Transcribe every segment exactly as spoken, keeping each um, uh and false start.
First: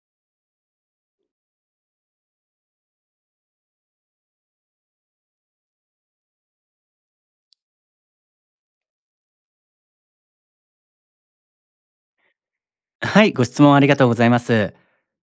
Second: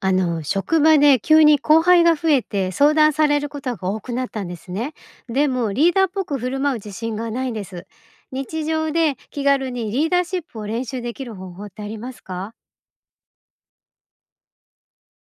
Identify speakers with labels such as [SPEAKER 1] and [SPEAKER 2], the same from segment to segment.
[SPEAKER 1] あの、職場で急に後輩が増えて相談されることが多くなったんですね。でもリーダーっぽく振る舞う自信がないんです。日常で気軽にリーダーシップを練習できる方法ってありますか？
[SPEAKER 2] はい、ご質問ありがとうございます。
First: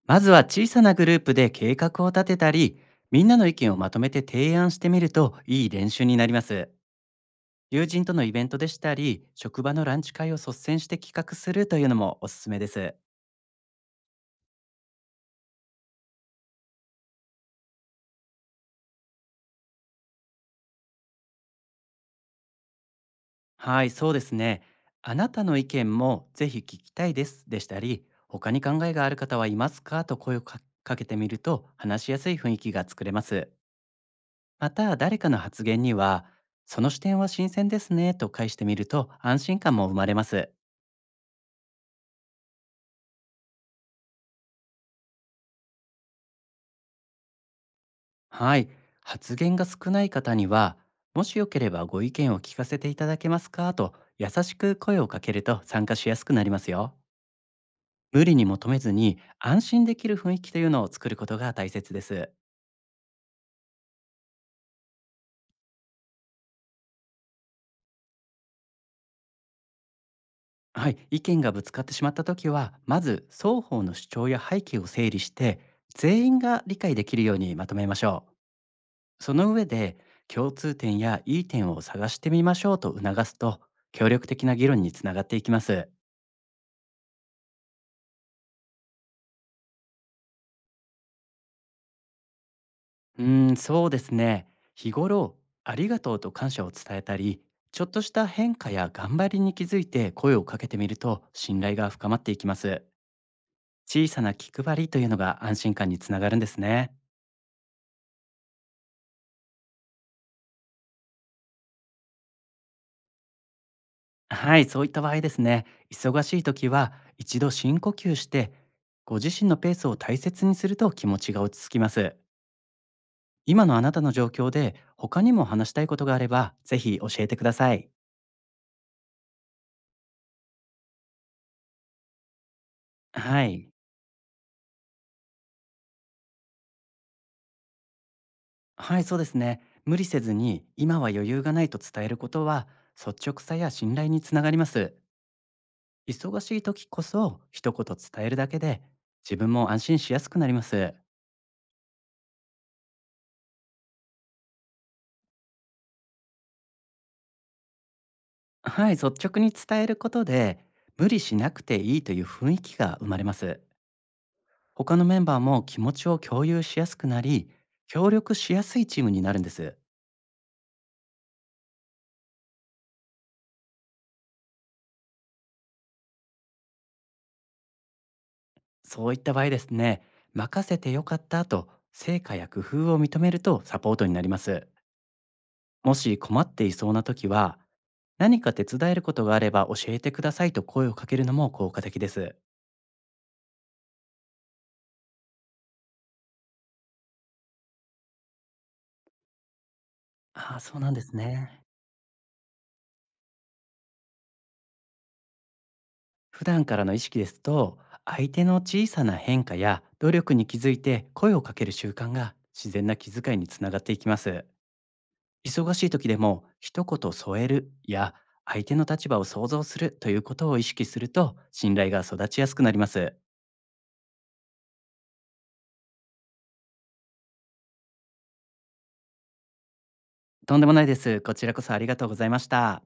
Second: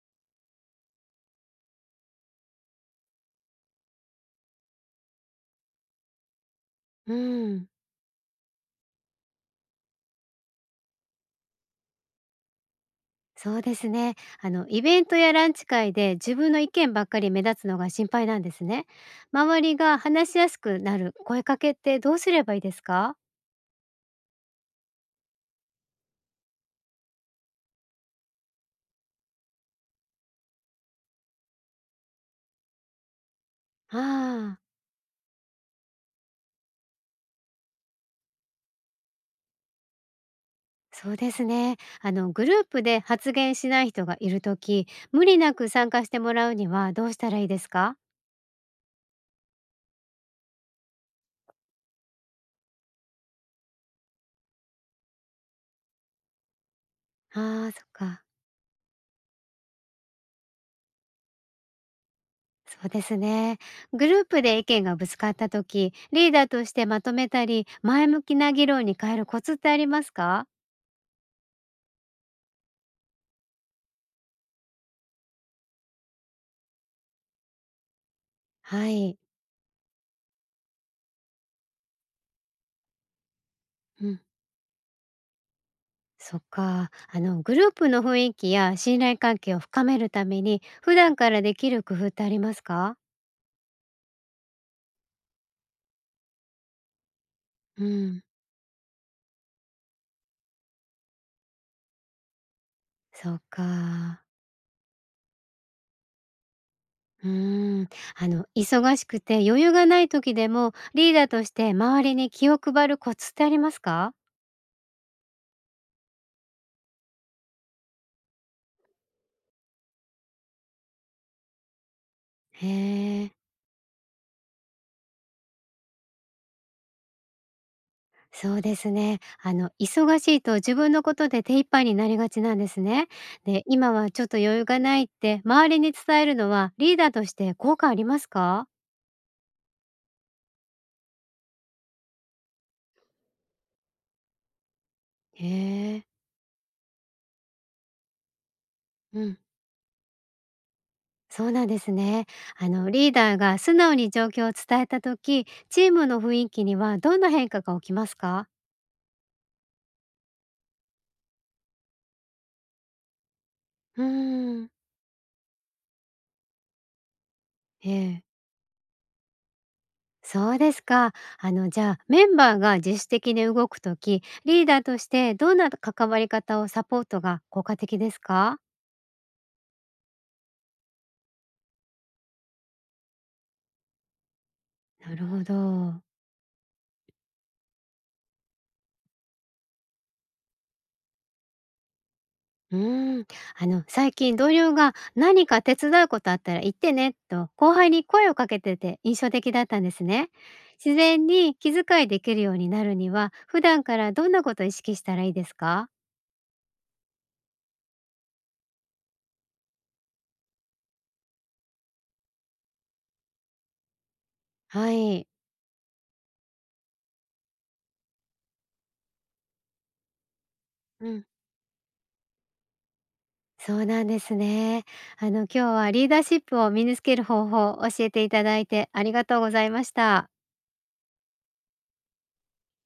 [SPEAKER 2] まずは小さなグループで計画を立てたり、みんなの意見をまとめて提案してみるといい練習になります。
[SPEAKER 1] うん、
[SPEAKER 2] 友人とのイベントでしたり、職場のランチ会を率先して企画するというのもおすすめです。
[SPEAKER 1] そうですね。あの、イベントやランチ会で自分の意見ばっかり目立つのが心配なんですね。周りが話しやすくなる声かけってどうすればいいですか？
[SPEAKER 2] はい、そうですね。あなたの意見もぜひ聞きたいですでしたり、他に考えがある方はいますかと声をかかけてみると話しやすい雰囲気が作れます。
[SPEAKER 1] ああー。
[SPEAKER 2] また、誰かの発言には、その視点は新鮮ですねと返してみると安心感も生まれます。
[SPEAKER 1] そうですね。あのグループで発言しない人がいるとき、無理なく参加してもらうにはどうしたらいいですか？
[SPEAKER 2] はい、発言が少ない方には、もしよければご意見を聞かせていただけますかと優しく声をかけると参加しやすくなりますよ。
[SPEAKER 1] ああー、そっ
[SPEAKER 2] 無
[SPEAKER 1] か。
[SPEAKER 2] 理に求めずに安心できる雰囲気というのを作ることが大切です。
[SPEAKER 1] そうですね。グループで意見がぶつかったとき、リーダーとしてまとめたり、前向きな議論に変えるコツってありますか？
[SPEAKER 2] はい、意見がぶつかってしまった時はまず双方の主張や背景を整理して全員が理解できるようにまとめましょ
[SPEAKER 1] はい。
[SPEAKER 2] う。その上で共通点やいい点を探してみましょうと促すと
[SPEAKER 1] う
[SPEAKER 2] 協
[SPEAKER 1] ん。
[SPEAKER 2] 力的な議論につながっていきます。
[SPEAKER 1] そっか。あのグループの雰囲気や信頼関係を深めるために、普段からできる工夫ってありますか？
[SPEAKER 2] うーんそうですね。日頃ありがとうと感謝を伝えたり、ちょ
[SPEAKER 1] う
[SPEAKER 2] っとし
[SPEAKER 1] ん。
[SPEAKER 2] た変化や頑張りに気づいて声をかけてみると信頼が深まっていきます。
[SPEAKER 1] そっ
[SPEAKER 2] 小さ
[SPEAKER 1] か。
[SPEAKER 2] な気配りというのが安心感につながるんですね。
[SPEAKER 1] うーん、あの忙しくて余裕がない時でもリーダーとして周りに気を配るコツってありますか？
[SPEAKER 2] はい、そういった場合ですね、忙しい時は一度深呼吸して、ご自身のペースを大切にすると気持ちが落ち着きます。
[SPEAKER 1] へえ、
[SPEAKER 2] 今のあなたの状況で他にも話したいことがあれば、ぜひ教えてください。
[SPEAKER 1] そうですね。あの忙しいと自分のことで手一杯になりがちなんですね。
[SPEAKER 2] は
[SPEAKER 1] で、
[SPEAKER 2] い。
[SPEAKER 1] 今はちょっと余裕がないって周りに伝えるのはリーダーとして効果ありますか？
[SPEAKER 2] はい、そうですね。無理せずに今は余裕がないと伝えることは、率直さや信頼につながります。
[SPEAKER 1] へえ、
[SPEAKER 2] 忙しい時こそ一言伝えるだけで、
[SPEAKER 1] う
[SPEAKER 2] 自
[SPEAKER 1] ん、
[SPEAKER 2] 分も安心しやすくなります。
[SPEAKER 1] そうなんですね。あのリーダーが素直に状況を伝えた時、チームの雰囲気にはどんな変化が起きますか？
[SPEAKER 2] はい、率直に伝えることで無理しなくていいという雰囲気が生まれます。
[SPEAKER 1] うーん、
[SPEAKER 2] 他のメンバーも気持ちを共有しやすくなり、
[SPEAKER 1] え
[SPEAKER 2] 協
[SPEAKER 1] え。
[SPEAKER 2] 力しやすいチームになるんです。
[SPEAKER 1] そうですか。あの、じゃあ、メンバーが自主的に動くとき、リーダーとしてどんな関わり方をサポートが効果的ですか？
[SPEAKER 2] そういった場合ですね、任せてよかったと成果や工夫を認めるとサポートになります。
[SPEAKER 1] なるほ
[SPEAKER 2] も
[SPEAKER 1] ど。
[SPEAKER 2] し困っていそうな時は、何か手伝えることがあれば教えてくださいと声をかけるのも効果的です。
[SPEAKER 1] うーん。あの、最近同僚が何か手伝うことあったら言ってねと後輩に声をかけてて印象的だったんですね。
[SPEAKER 2] ああ、そうなん
[SPEAKER 1] 自
[SPEAKER 2] です
[SPEAKER 1] 然に
[SPEAKER 2] ね。
[SPEAKER 1] 気遣いできるようになるには、普段からどんなことを意識したらいいですか？
[SPEAKER 2] 普段からの意識ですと相手の小さな変化や努力に気づいて声をかける習慣が自然な気遣いにつながっていきます。
[SPEAKER 1] はい。
[SPEAKER 2] 忙しい時でも一言添えるや相手の立場を想像するということを意識する
[SPEAKER 1] うん。
[SPEAKER 2] と信頼が育ちやすくなります。
[SPEAKER 1] そうなんですね。あの今日はリーダーシップを身につける方法を教えていただいてありがとうございました。
[SPEAKER 2] とんでもないです。こちらこそありがとうございました。